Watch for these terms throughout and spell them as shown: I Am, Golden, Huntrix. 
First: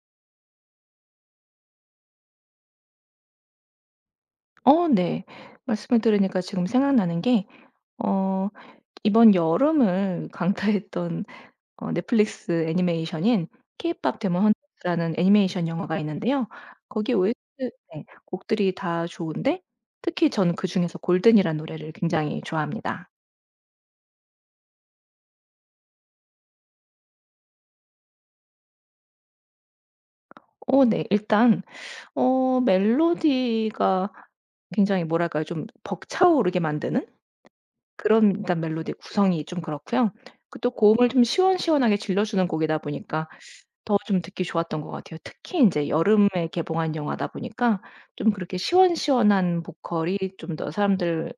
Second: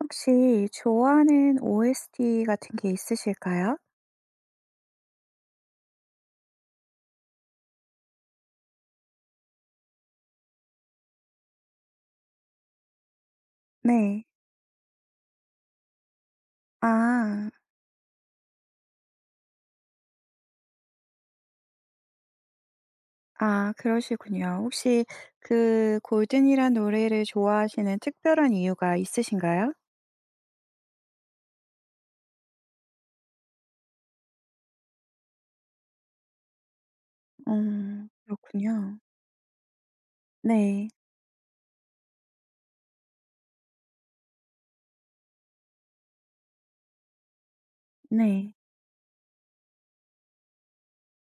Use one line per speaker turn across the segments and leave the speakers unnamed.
혹시 좋아하는 OST 같은 게 있으실까요?
네. 말씀을 들으니까 지금 생각나는 게, 어 이번 여름을 강타했던 넷플릭스 애니메이션인 케이팝
네.
데몬 헌터스라는 애니메이션 영화가 있는데요. 거기 에 s
아.
t 네 곡들이 다 좋은데, 특히 저는 그중에서 골든이라는 노래를 굉장히 좋아합니다.
아 그러시군요. 혹시 그 골든이란 노래를 좋아하시는 특별한 이유가 있으신가요?
네. 일단 멜로디가 굉장히 뭐랄까요? 좀 벅차오르게 만드는?
음.
그런 일단 멜로디의
그렇군요.
구성이 좀 그렇고요. 그 또
네.
고음을 좀 시원시원하게 질러주는 곡이다 보니까 더 좀 듣기 좋았던 것 같아요. 특히 인제 여름에 개봉한 영화다 보니까 좀
네.
그렇게 시원시원한 보컬이 좀 더 사람들의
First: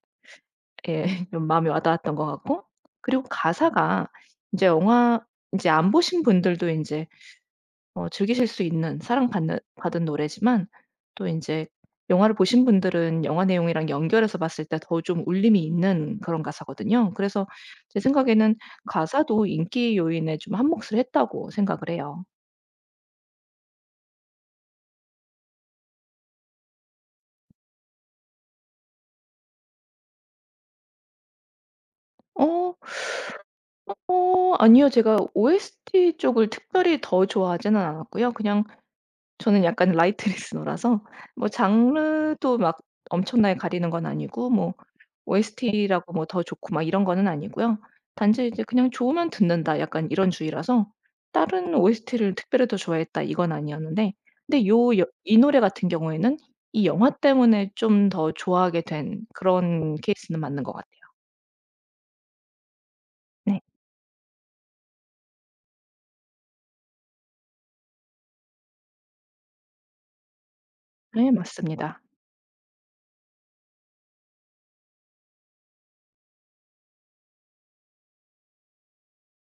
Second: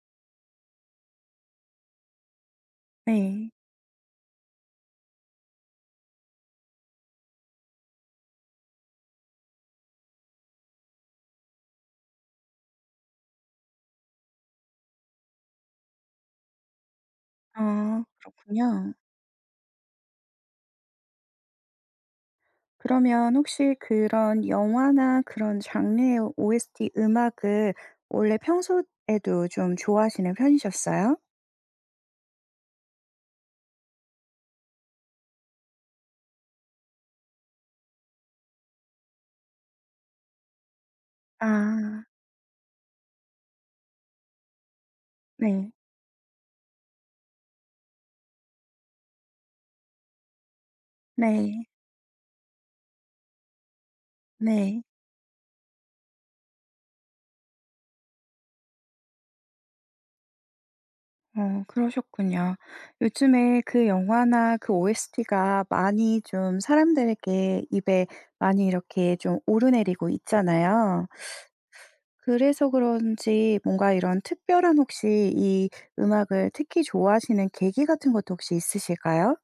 좀 마음에 와 닿았던 것 같고, 그리고
네.
가사가 인제 영화 인제 안 보신 분들도 인제 즐기실 수 있는 사랑받는 받은 노래지만, 또 이제 영화를 보신 분들은 영화 내용이랑 연결해서 봤을 때 더 좀 울림이 있는 그런 가사거든요. 그래서 제
아
생각에는
그렇군요.
가사도 인기 요인에 좀 한몫을 했다고 생각을 해요.
그러면 혹시 그런 영화나 그런 장르의 OST 음악을 원래 평소에도 좀 좋아하시는 편이셨어요?
어. 아니요. 제가 OST 쪽을 특별히 더 좋아하지는 않았고요. 그냥 저는 약간 라이트 리스너라서 뭐
아.
장르도 막 엄청나게 가리는 건 아니고, 뭐
네.
OST라고 뭐 더 좋고 막 이런 거는 아니고요. 단지 이제 '그냥 좋으면 듣는다.' 약간 이런 주의라서
네.
다른 OST를 특별히 더 좋아했다 이건 아니었는데, 근데
네.
요 여 이 노래 같은 경우에는 이 영화 때문에 좀 더 좋아하게 된 그런 케이스는 맞는 것 같아요.
어 그러셨군요.
네.
요즘에 그 영화나 그 OST가 많이 좀 사람들에게 입에 많이 이렇게 좀 오르내리고 있잖아요.
네, 맞습니다.
그래서 그런지 뭔가 이런 특별한 혹시 이 음악을 특히 좋아하시는 계기 같은 것도 혹시 있으실까요?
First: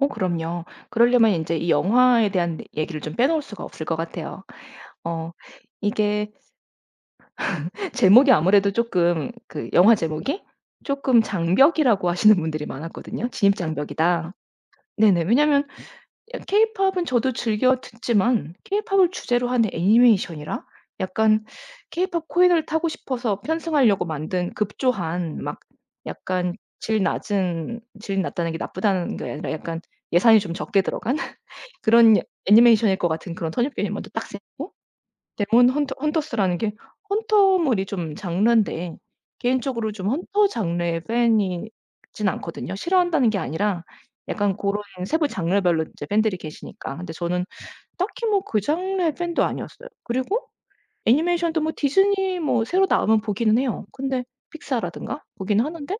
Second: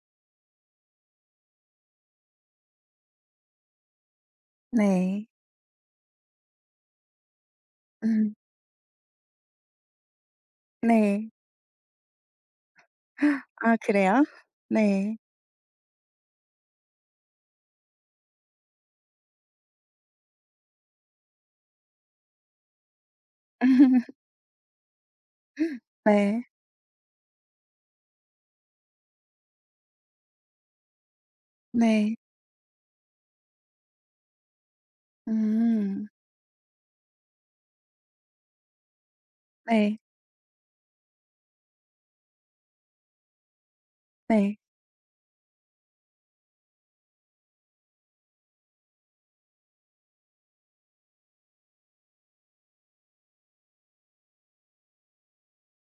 그럼요. 그러려면 인제 이 영화에 대한 얘기를 좀 빼놓을 수가 없을 것 같아요.
네.
어 이게 제목이
음
아무래도 조금, 그 영화 제목이 조금
네.
장벽이라고 하시는 분들이 많았거든요. "진입
아 그래요?
장벽이다."
네.
네네. 왜냐면 케이팝은 저도 즐겨 듣지만 케이팝을 주제로 하는 애니메이션이라, 약간 케이팝 코인을 타고 싶어서 편승하려고 만든 급조한, 막
네.
약간 질 낮은, 질 낮다는 게 나쁘다는 게 아니라 약간 예산이 좀 적게 들어간 그런
네.
애니메이션일 것 같은 그런 선입견이 먼저 딱 생기고, 데몬
음.
헌터스라는 게 헌터물이 좀 장르인데, 개인적으로
네.
좀 헌터 장르의 팬이 진 않거든요. 싫어한다는 게 아니라 약간
네.
고런 세부 장르별로 이제 팬들이 계시니까. 근데 저는 딱히 뭐 그 장르의 팬도 아니었어요. 그리고 애니메이션도 뭐 디즈니 뭐 새로 나오면 보기는 해요. 근데 픽사라든가 보긴 하는데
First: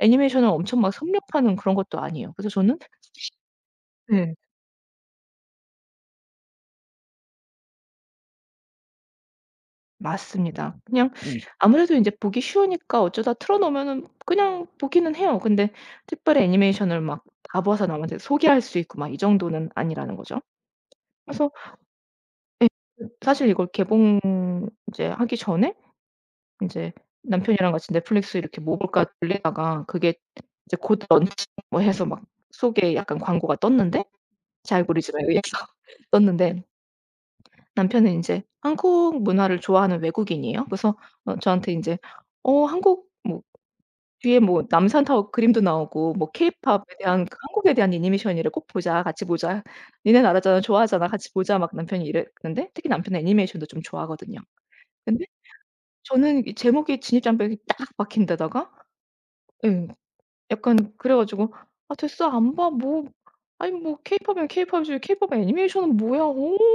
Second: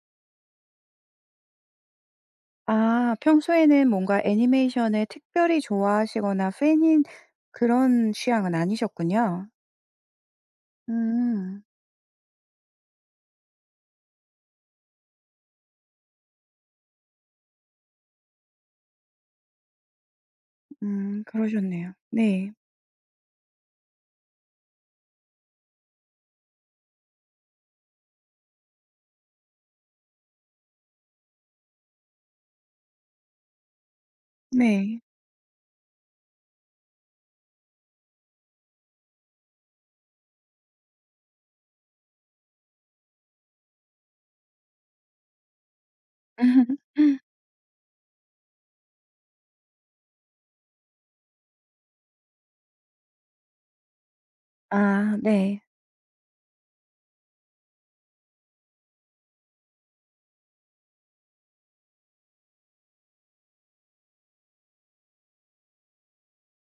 애니메이션을 엄청 막 섭렵하는 그런 것도 아니에요. 그래서 저는,
아 평소에는 뭔가
네.
애니메이션을 특별히 좋아하시거나 팬인 그런 취향은 아니셨군요.
맞습니다. 그냥
음.
아무래도 이제 보기 쉬우니까 어쩌다 틀어 놓으면은 그냥 보기는 해요. 근데 특별히 애니메이션을 막 다 봐서 남한테 소개할 수 있고 막 이 정도는 아니라는 거죠. 그래서
그러셨네요. 네.
예, 사실 이걸 개봉 이제 하기 전에 이제 남편이랑 같이 넷플릭스 이렇게 '뭐 볼까?' 돌리다가, 그게 이제 곧 런칭 뭐 해서 막 속에 약간 광고가 떴는데, 제
네.
알고리즘에 의해서 떴는데, 남편은 인제 한국 문화를 좋아하는 외국인이에요. 그래서 저한테 인제 한국 뭐 뒤에 뭐 남산 타워 그림도 나오고 뭐 케이팝에 대한, 그 한국에 대한 애니메이션이래. "꼭 보자. 같이 보자. 니네 나라잖아. 좋아하잖아. 같이 보자." 막 남편이 이랬는데, 특히 남편은 애니메이션도 좀 좋아하거든요.
아
근데
네.
저는 이 제목이 진입장벽이 딱 박힌 데다가, 예 약간 그래 가지고, "아 됐어. 안 봐. 뭐 아니 뭐 케이팝이면 케이팝이지 케이팝 애니메이션은 뭐야. 어."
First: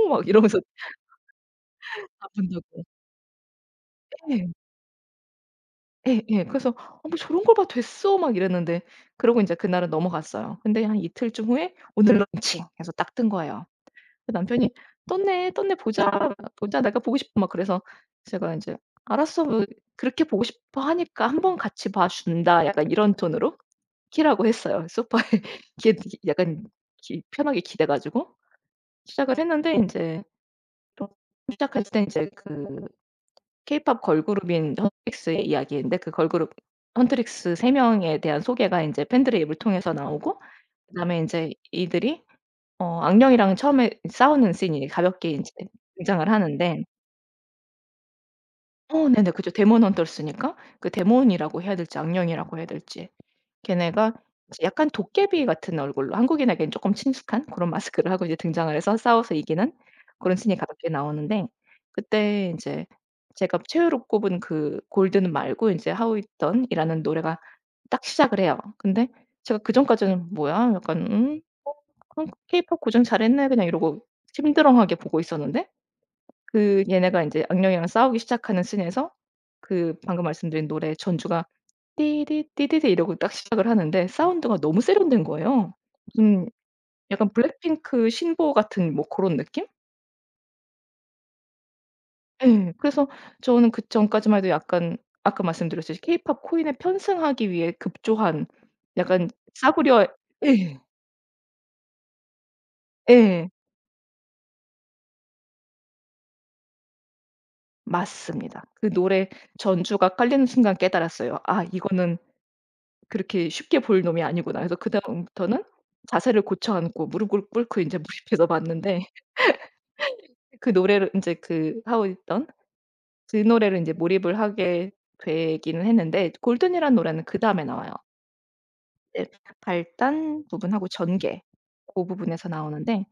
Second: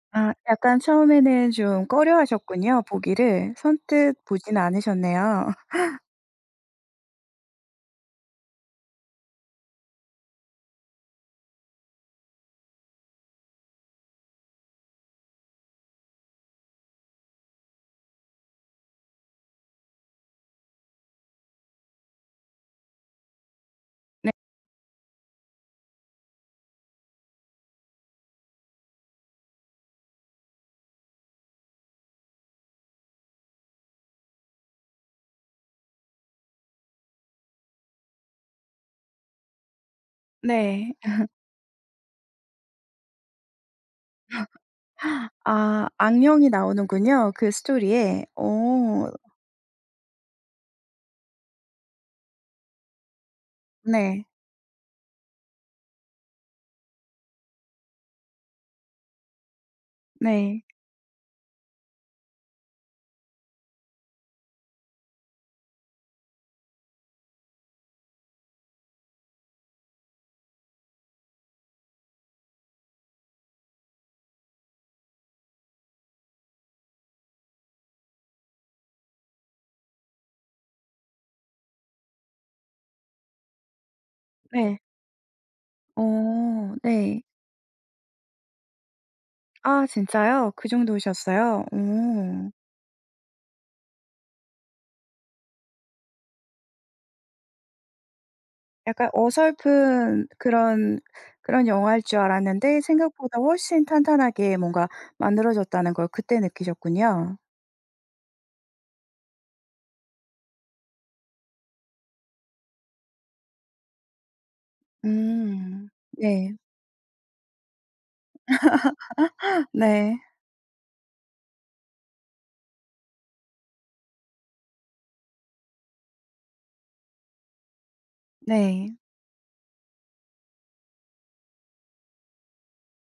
막
아
이러면서
약간 처음에는 좀
안 본다고.
꺼려하셨군요, 보기를. 선뜻
예.
보진 않으셨네요.
예예. 그래서 '어 뭐 저런 걸 봐, 됐어.' 막 이랬는데, 그러고 인제 그날은 넘어갔어요. 근데 한 이틀쯤 후에 "오늘 런칭." 해서 딱 뜬 거예요. 그 남편이 "떴네. 떴네. 보자. 보자. 내가 보고 싶어." 막 그래서 제가 인제 "알았어. 뭐 그렇게 보고 싶어 하니까 한번 같이 봐 준다." 약간 이런 톤으로
네.
키라고 했어요. 소파에 이게 약간 기 편하게 기대 가지고 시작을 했는데, 인제 시작할 때 인제 그 케이팝 걸그룹인 헌트릭스의 이야기인데, 그 걸그룹 헌트릭스 세 명에 대한 소개가 인제 팬들의 입을 통해서 나오고,
네.
그다음에 인제 이들이 악령이랑 처음에 싸우는 씬이 가볍게 인제
아
등장을
악령이
하는데,
나오는군요, 그 스토리에. 오
네네. 그죠. 데몬 헌터스니까 그 데몬이라고 해야 될지 악령이라고 해야 될지, 걔네가
네.
이제 약간 도깨비 같은 얼굴로 한국인에겐 쪼끔 친숙한 그런 마스크를 하고 이제 등장을 해서 싸워서 이기는 그런 신이
네.
가 볍게 나오는데, 그때 인제 제가 최애로 꼽은 그 골든 말고 인제 How It Done이라는 노래가 딱 시작을 해요. 근데 제가 그전까지는 '뭐야?' 약간 '음 어 그럼 케이팝 고정 잘했네.' 그냥 이러고 심드렁하게 보고 있었는데, 그 얘네가 인제 악령이랑 싸우기 시작하는 씬에서 그 방금 말씀드린 노래 전주가 "띠디 띠디디." 이러고 딱 시작을 하는데 사운드가
네.
너무 세련된 거예요. 무슨
오 네.
약간 블랙핑크 신보 같은 뭐 고런 느낌?
아 진짜요? 그 정도셨어요? 오.
예. 그래서 저는 그전까지만 해도 약간 아까 말씀드렸듯이 케이팝 코인에 편승하기 위해 급조한
약간
약간 싸구려.
어설픈
예.
그런 그런 영화일 줄 알았는데 생각보다
예.
훨씬 탄탄하게 뭔가 만들어졌다는 걸 그때 느끼셨군요.
맞습니다. 그 노래 전주가 깔리는 순간 깨달았어요. '아 이거는 그렇게 쉽게 볼 놈이 아니구나.' 그래서 그다음부터는
음.
자세를
네.
고쳐 앉고 무릎을 꿇고 인제 몰입해서 봤는데,
네.
그 노래를 인제 그 하고 있던 그 노래를 인제 몰입을 하게 되기는 했는데, 골든이라는 노래는 그다음에 나와요.
네.
이제 발단 부분하고 전개, 고 부분에서 나오는데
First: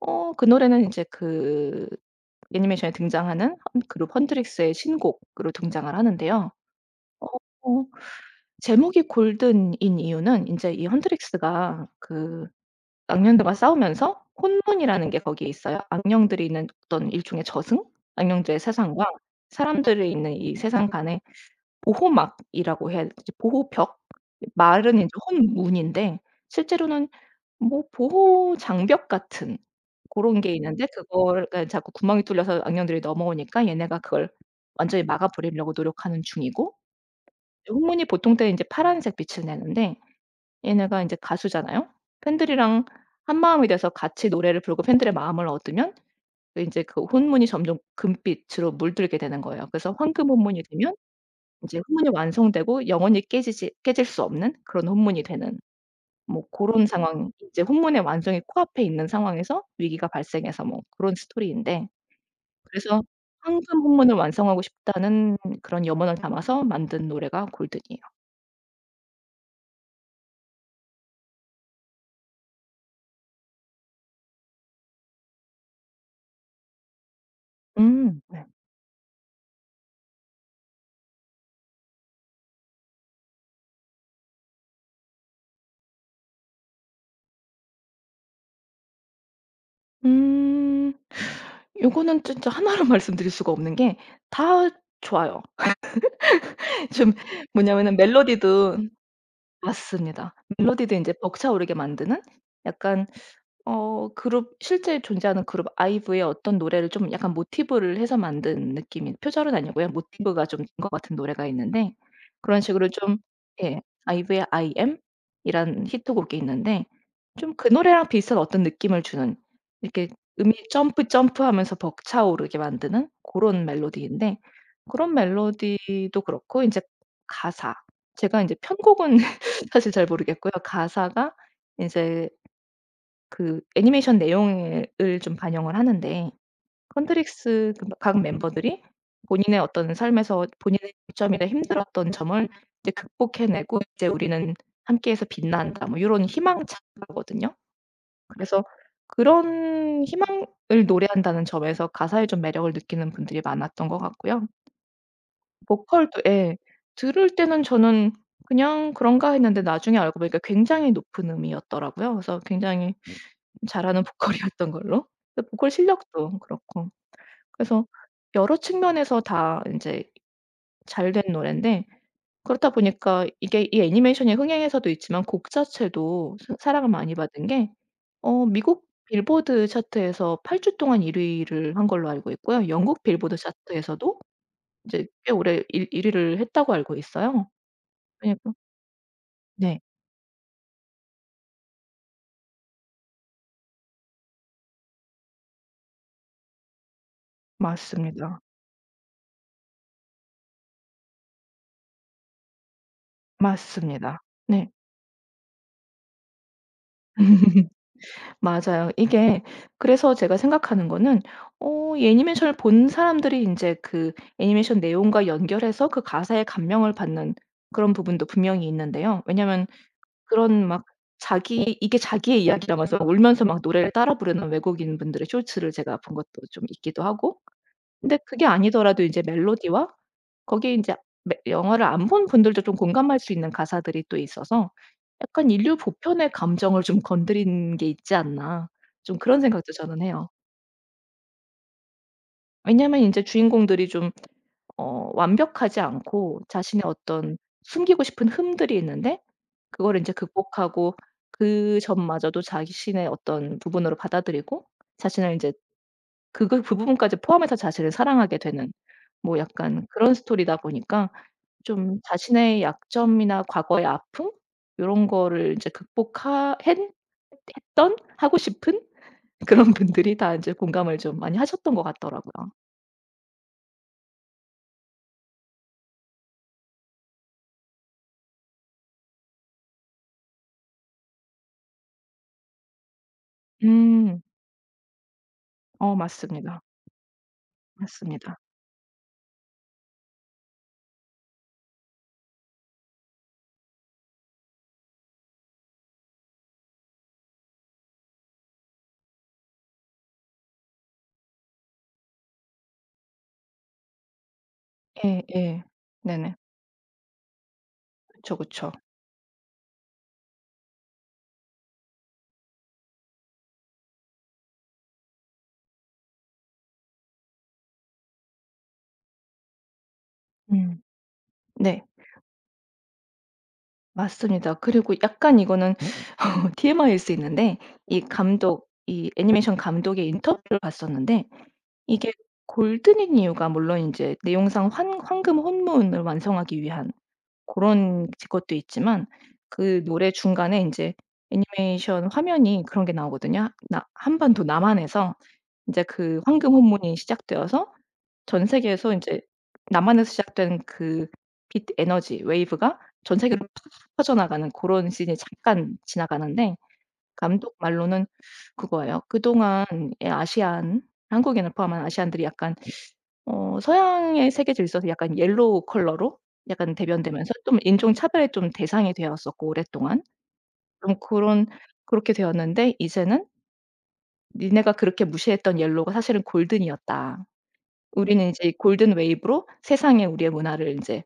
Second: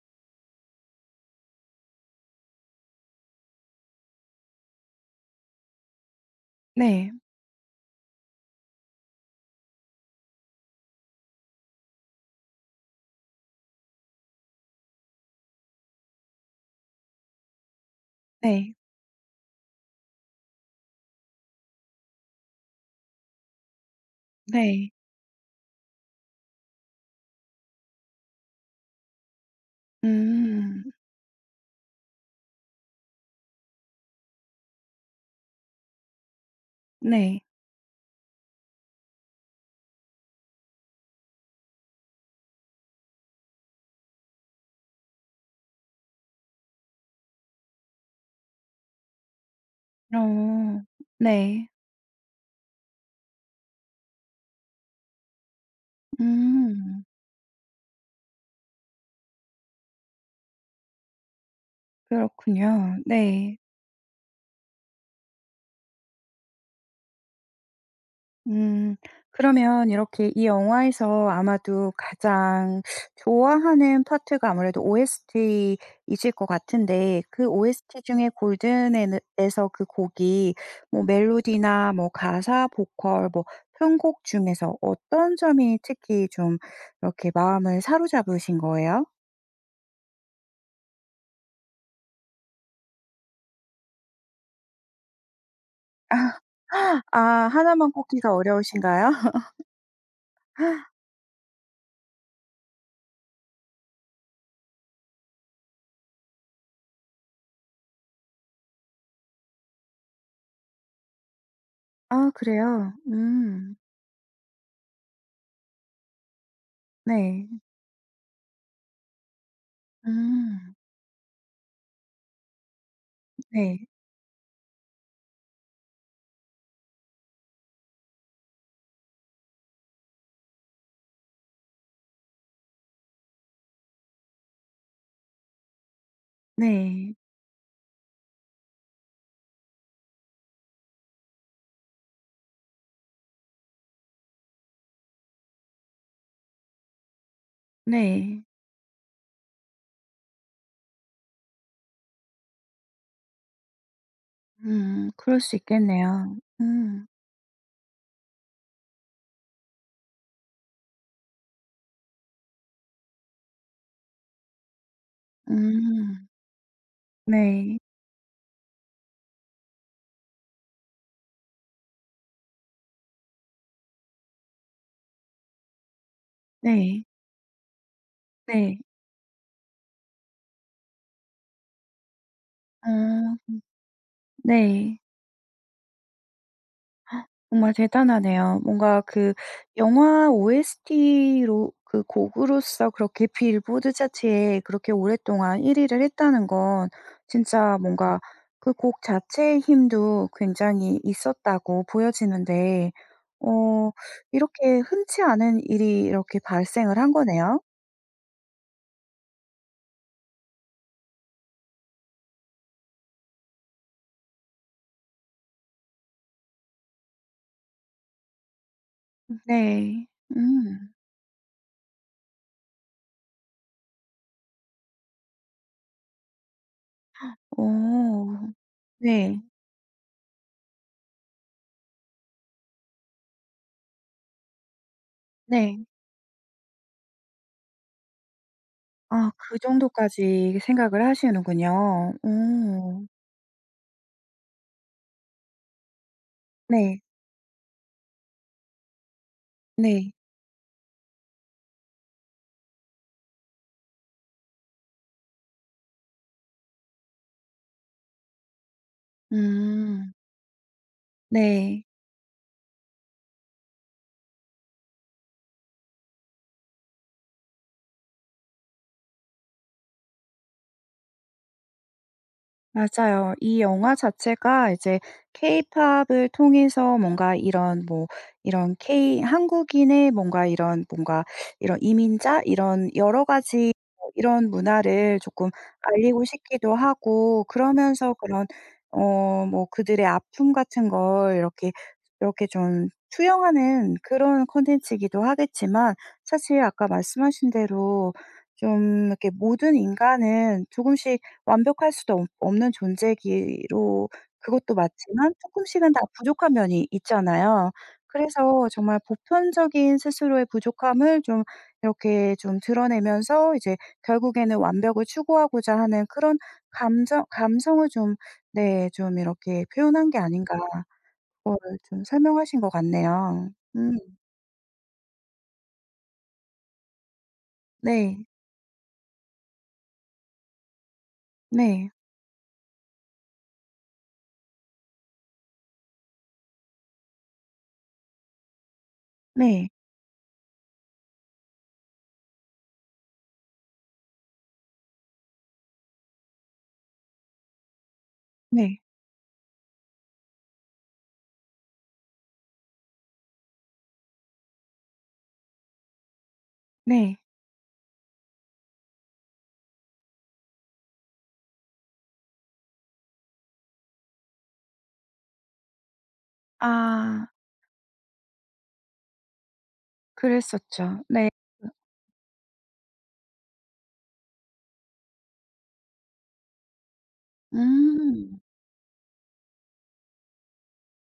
그 노래는 인제 그 애니메이션에 등장하는 헌 그룹 헌트릭스의 신곡으로 등장을 하는데요.
네.
어 어, 제목이 골든인 이유는 인제 이 헌트릭스가 그 악령들과 싸우면서, 혼문이라는 게 거기에 있어요. 악령들이 있는 어떤 일종의 저승? 악령들의
네.
세상과 사람들이 있는 이 세상 간의 보호막이라고 해야 되지, 보호벽?
네.
말은 이제 혼문인데 실제로는 뭐 보호 장벽 같은 고런 게
음.
있는데, 그걸 그러니까 자꾸 구멍이 뚫려서 악령들이 넘어오니까 얘네가 그걸 완전히 막아 버리려고 노력하는 중이고,
네.
혼문이 보통 때는 이제 파란색 빛을 내는데, 얘네가 인제 가수잖아요. 팬들이랑 한마음이 돼서 같이 노래를 부르고 팬들의 마음을 얻으면 그 인제 그 혼문이 점점 금빛으로 물들게 되는 거예요. 그래서 황금 혼문이
어.
되면
네.
인제 혼문이 완성되고 영원히 깨지지 깨질 수 없는 그런 혼문이 되는, 뭐 고런
음.
상황, 이제 혼문의 완성이 코앞에 있는 상황에서 위기가 발생해서 뭐 고런 스토리인데,
그렇군요.
그래서
네.
황금 혼문을 완성하고 싶다는 그런 염원을 담아서 만든 노래가 골든이에요.
음. 그러면 이렇게 이 영화에서 아마도 가장 좋아하는 파트가 아무래도 OST이실 것 같은데 그 OST
음,
중에
네.
골든에 에서 그 곡이 뭐 멜로디나 뭐 가사, 보컬, 뭐 편곡 중에서 어떤 점이 특히 좀 이렇게 마음을 사로잡으신 거예요?
음. 요거는 진짜 하나로 말씀드릴 수가 없는 게 다 좋아요. 좀,
아 하나만
뭐냐면은
꼽기가
멜로디도,
어려우신가요?
맞습니다. 멜로디도 인제 벅차오르게 만드는 약간, 그룹, 실제 존재하는 그룹 아이브의 어떤 노래를 좀 약간 모티브를 해서 만든 느낌인, 표절은 아니고요. 모티브가 좀 된 것 같은 노래가 있는데,
아
그런 식으로
그래요?
좀,
음.
예, 아이브의 I Am 이란 히트곡이 있는데,
네.
좀 그 노래랑 비슷한 어떤 느낌을 주는, 이렇게 음이
음.
점프 점프하면서 벅차오르게 만드는 고런
네.
멜로디인데, 그런 멜로디도 그렇고 인제 가사, 제가 인제 편곡은 사실 잘 모르겠고요. 가사가 인제 그 애니메이션 내용을 좀 반영을 하는데,
네.
컨트릭스 그 각 멤버들이 본인의 어떤 삶에서 본인의 이점이나 힘들었던 점을 이제 극복해 내고 이제 "우리는 함께해서 빛난다." 뭐 요런 희망차거든요.
네.
그래서 그런 희망을 노래한다는 점에서 가사에 좀 매력을 느끼는 분들이 많았던 것 같고요.
그럴 수
보컬도,
있겠네요.
예.
음.
들을 때는 저는 '그냥 그런가.' 했는데, 나중에 알고 보니까 굉장히 높은 음이었더라고요. 그래서 굉장히 잘하는 보컬이었던 걸로. 근데 보컬
음.
실력도 그렇고.
네.
그래서 여러 측면에서 다 인제 잘된 노랜데, 그렇다 보니까 이게 이 애니메이션이 흥행해서도 있지만 곡 자체도 사 사랑을
네.
많이 받은 게,
네.
미국 빌보드 차트에서 8주 동안 1 위를 한 걸로 알고 있고요. 영국 빌보드
어
차트에서도
네.
이제 꽤 오래 일 1 위를 했다고 알고 있어요.
정말
그러니까,
대단하네요. 뭔가 그
네.
영화 OST로 그 곡으로서 그렇게 빌보드 차트에 그렇게 오랫동안 1 위를 했다는 건 진짜 뭔가
맞습니다.
그 곡 자체의 힘도 굉장히 있었다고 보여지는데 어
맞습니다. 네.
이렇게 흔치 않은 일이 이렇게 발생을 한 거네요.
맞아요. 이게, 그래서 제가 생각하는 거는 이 애니메이션을 본 사람들이 인제 그 애니메이션 내용과 연결해서 그 가사에 감명을 받는 그런 부분도 분명히 있는데요. 왜냐면
네.
그런 막
음.
자기 이게 자기의 이야기라면서 울면서 막 노래를 따라 부르는 외국인분들의 쇼츠를 제가 본 것도 좀 있기도 하고, 근데
어.
그게 아니더라도 이제
네.
멜로디와 거기에 인제 매 영화를 안 본 분들도 좀 공감할 수 있는 가사들이 또 있어서 약간 '인류
네.
보편의 감정을 좀 건드린 게 있지 않나.' 좀
아
그런
그
생각도 저는 해요.
정도까지 생각을 하시는군요.
왜냐면
어.
인제 주인공들이 좀 완벽하지 않고 자신의
네.
어떤 숨기고 싶은 흠들이 있는데, 그거를
네.
인제 극복하고 그 점마저도 자신의 어떤 부분으로 받아들이고 자신을 인제 그걸 그 부분까지 포함해서 자신을 사랑하게 되는, 뭐 약간
음.
그런 스토리다 보니까,
네.
좀 자신의 약점이나 과거의 아픔 요런 거를 인제 극복하 헨 했던 하고 싶은 그런 분들이 다 인제 공감을 좀 많이 하셨던 것 같더라고요.
맞아요. 이 영화 자체가 이제 케이팝을 통해서 뭔가 이런 뭐 이런 K 한국인의 뭔가 이런 뭔가 이런 이민자 이런 여러 가지
음.
이런 문화를 조금 알리고
맞습니다.
싶기도 하고 그러면서
맞습니다.
그런 어 뭐 그들의 아픔 같은 걸 이렇게 이렇게 좀 투영하는 그런 콘텐츠이기도 하겠지만 사실 아까 말씀하신 대로 좀 이렇게 모든 인간은 조금씩 완벽할 수도 없 없는 존재기로 그것도 맞지만 조
예예.
금씩은 다
네네.
부족한 면이 있잖아요.
그쵸,
그래서
그쵸.
정말 보편적인 스스로의 부족함을 좀 이렇게 좀 드러내면서 이제 결국에는 완벽을 추구하고자 하는 그런 감정 감성을 좀 네 좀 이렇게 표현한 게 아닌가
음.
그거를
네.
좀 설명하신 것 같네요. 음
맞습니다. 그리고 약간 이거는 TMI일 수 있는데,
네.
이 애니메이션 감독의 인터뷰를 봤었는데,
네.
이게 골든인 이유가 물론 인제 내용상 환 황금 혼문을 완성하기 위한 고런 지 것도 있지만,
네.
그 노래 중간에 인제 애니메이션 화면이 그런 게 나오거든요. 나 한반도 남한에서 인제 그 황금 혼문이 시작되어서 전
네.
세계에서 인제 남한에서 시작된 그 빛 에너지 웨이브가 전 세계로 팍 퍼져나가는 고런 씬이 잠깐 지나가는데,
네.
감독 말로는 그거예요. 그동안의 아시안, 한국인을 포함한 아시안들이 약간 서양의 세계 질서에서 약간 옐로우 컬러로 약간
아
대변되면서 좀 인종 차별의 좀 대상이 되었었고 오랫동안. 좀
그랬었죠. 네.
그런 그렇게 되었는데 이제는, "니네가 그렇게 무시했던 옐로우가 사실은 골든이었다. 우리는
음.
이제 이 골든 웨이브로 세상에 우리의 문화를 인제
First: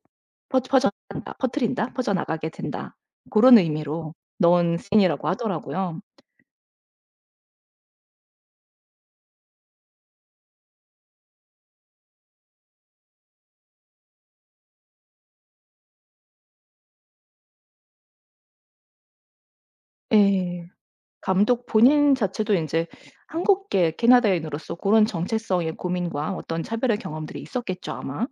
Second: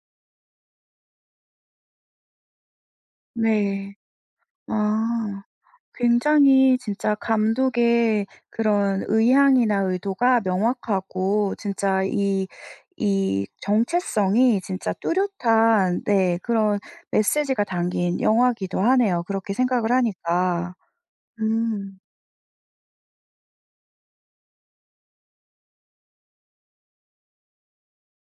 퍼 퍼져나간다. 퍼트린다. 퍼져나가게 된다." 고런
네.
의미로 넣은 씬이라고
아.
하더라고요.
굉장히 진짜 감독의 그런 의향이나 의도가 명확하고 진짜 이 정체성이 진짜 뚜렷한 네 그런 메시지가 담긴 영화기도 하네요 그렇게 생각을
예.
하니까.
감독
음.
본인 자체도 인제 한국계 캐나다인으로서 고런 정체성의 고민과 어떤 차별의 경험들이 있었겠죠 아마.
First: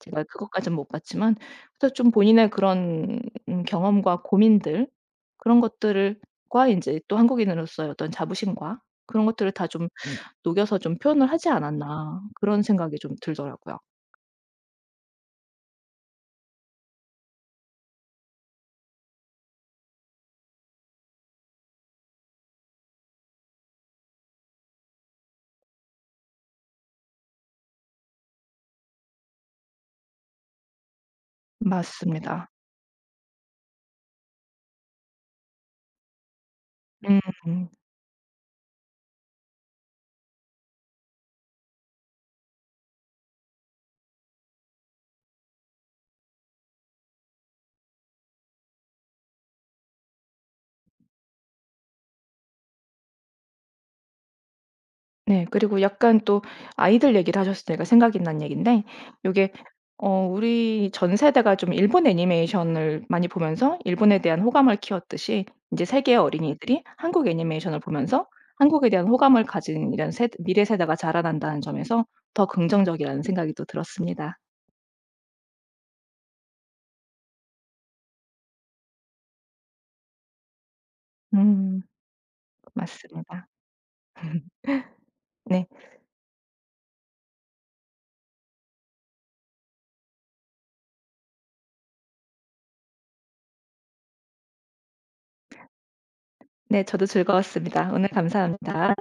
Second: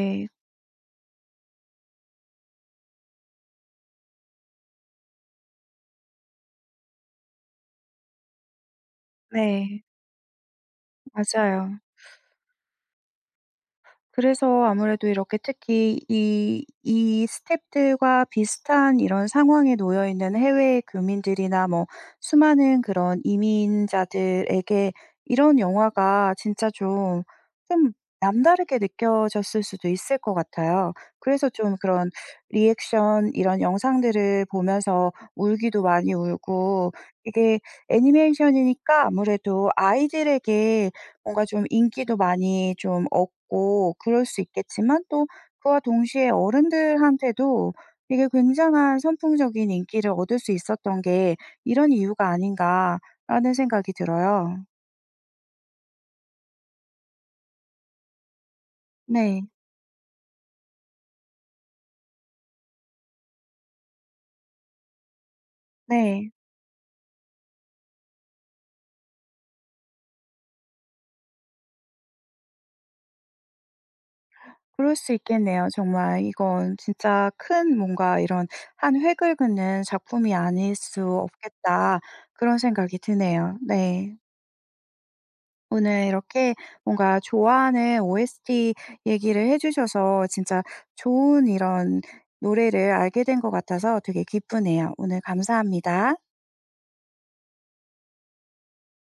제가 그것까진 못 봤지만 그래서 좀 본인의 그런 경험과 고민들, 그런 것들을, 과 인제 또 한국인으로서의 어떤 자부심과 그런 것들을 다
네.
좀 녹여서 좀 표현을 하지
맞아요.
않았나, 그런 생각이 좀 들더라고요.
그래서 아무래도 이렇게 특히 이 스탭들과 비슷한 이런 상황에 놓여 있는 해외 교민들이나 뭐 수많은 그런 이민자들에게 이런 영화가 진짜 좀, 좀 남다르게 느껴졌을 수도 있을 것 같아요. 그래서 좀 그런
맞습니다.
리액션 이런 영상들을 보면서 울기도 많이 울고 이게
음.
애니메이션이니까 아무래도 아이들에게 뭔가 좀 인기도 많이 좀 얻고 그럴 수 있겠지만 또 그와 동시에 어른들한테도 이게 굉장한 선풍적인 인기를 얻을 수 있었던 게 '이런 이유가 아닌가.'라는 생각이 들어요.
네. 그리고 약간 또 아이들 얘기를 하셨으니까 생각이 난 얘긴데,
네.
요게 우리 전 세대가 좀 일본 애니메이션을 많이 보면서 일본에 대한 호감을 키웠듯이, 인제 세계의
네.
어린이들이 한국 애니메이션을 보면서 한국에 대한 호감을 가진 이런 세 미래 세대가 자라난다는 점에서 더 긍정적이라는 생각이 또 들었습니다.
그럴 수 있겠네요. 정말 이건 진짜 큰 뭔가 이런 '한 획을 긋는 작품이 아닐 수
음,
없겠다.' 그런 생각이
맞습니다.
드네요. 네.
네.
오늘 이렇게 뭔가 좋아하는 OST 얘기를 해 주셔서 진짜 좋은 이런 노래를 알게 된 것 같아서 되게 기쁘네요. 오늘 감사합니다.
네 저도 즐거웠습니다. 오늘 감사합니다.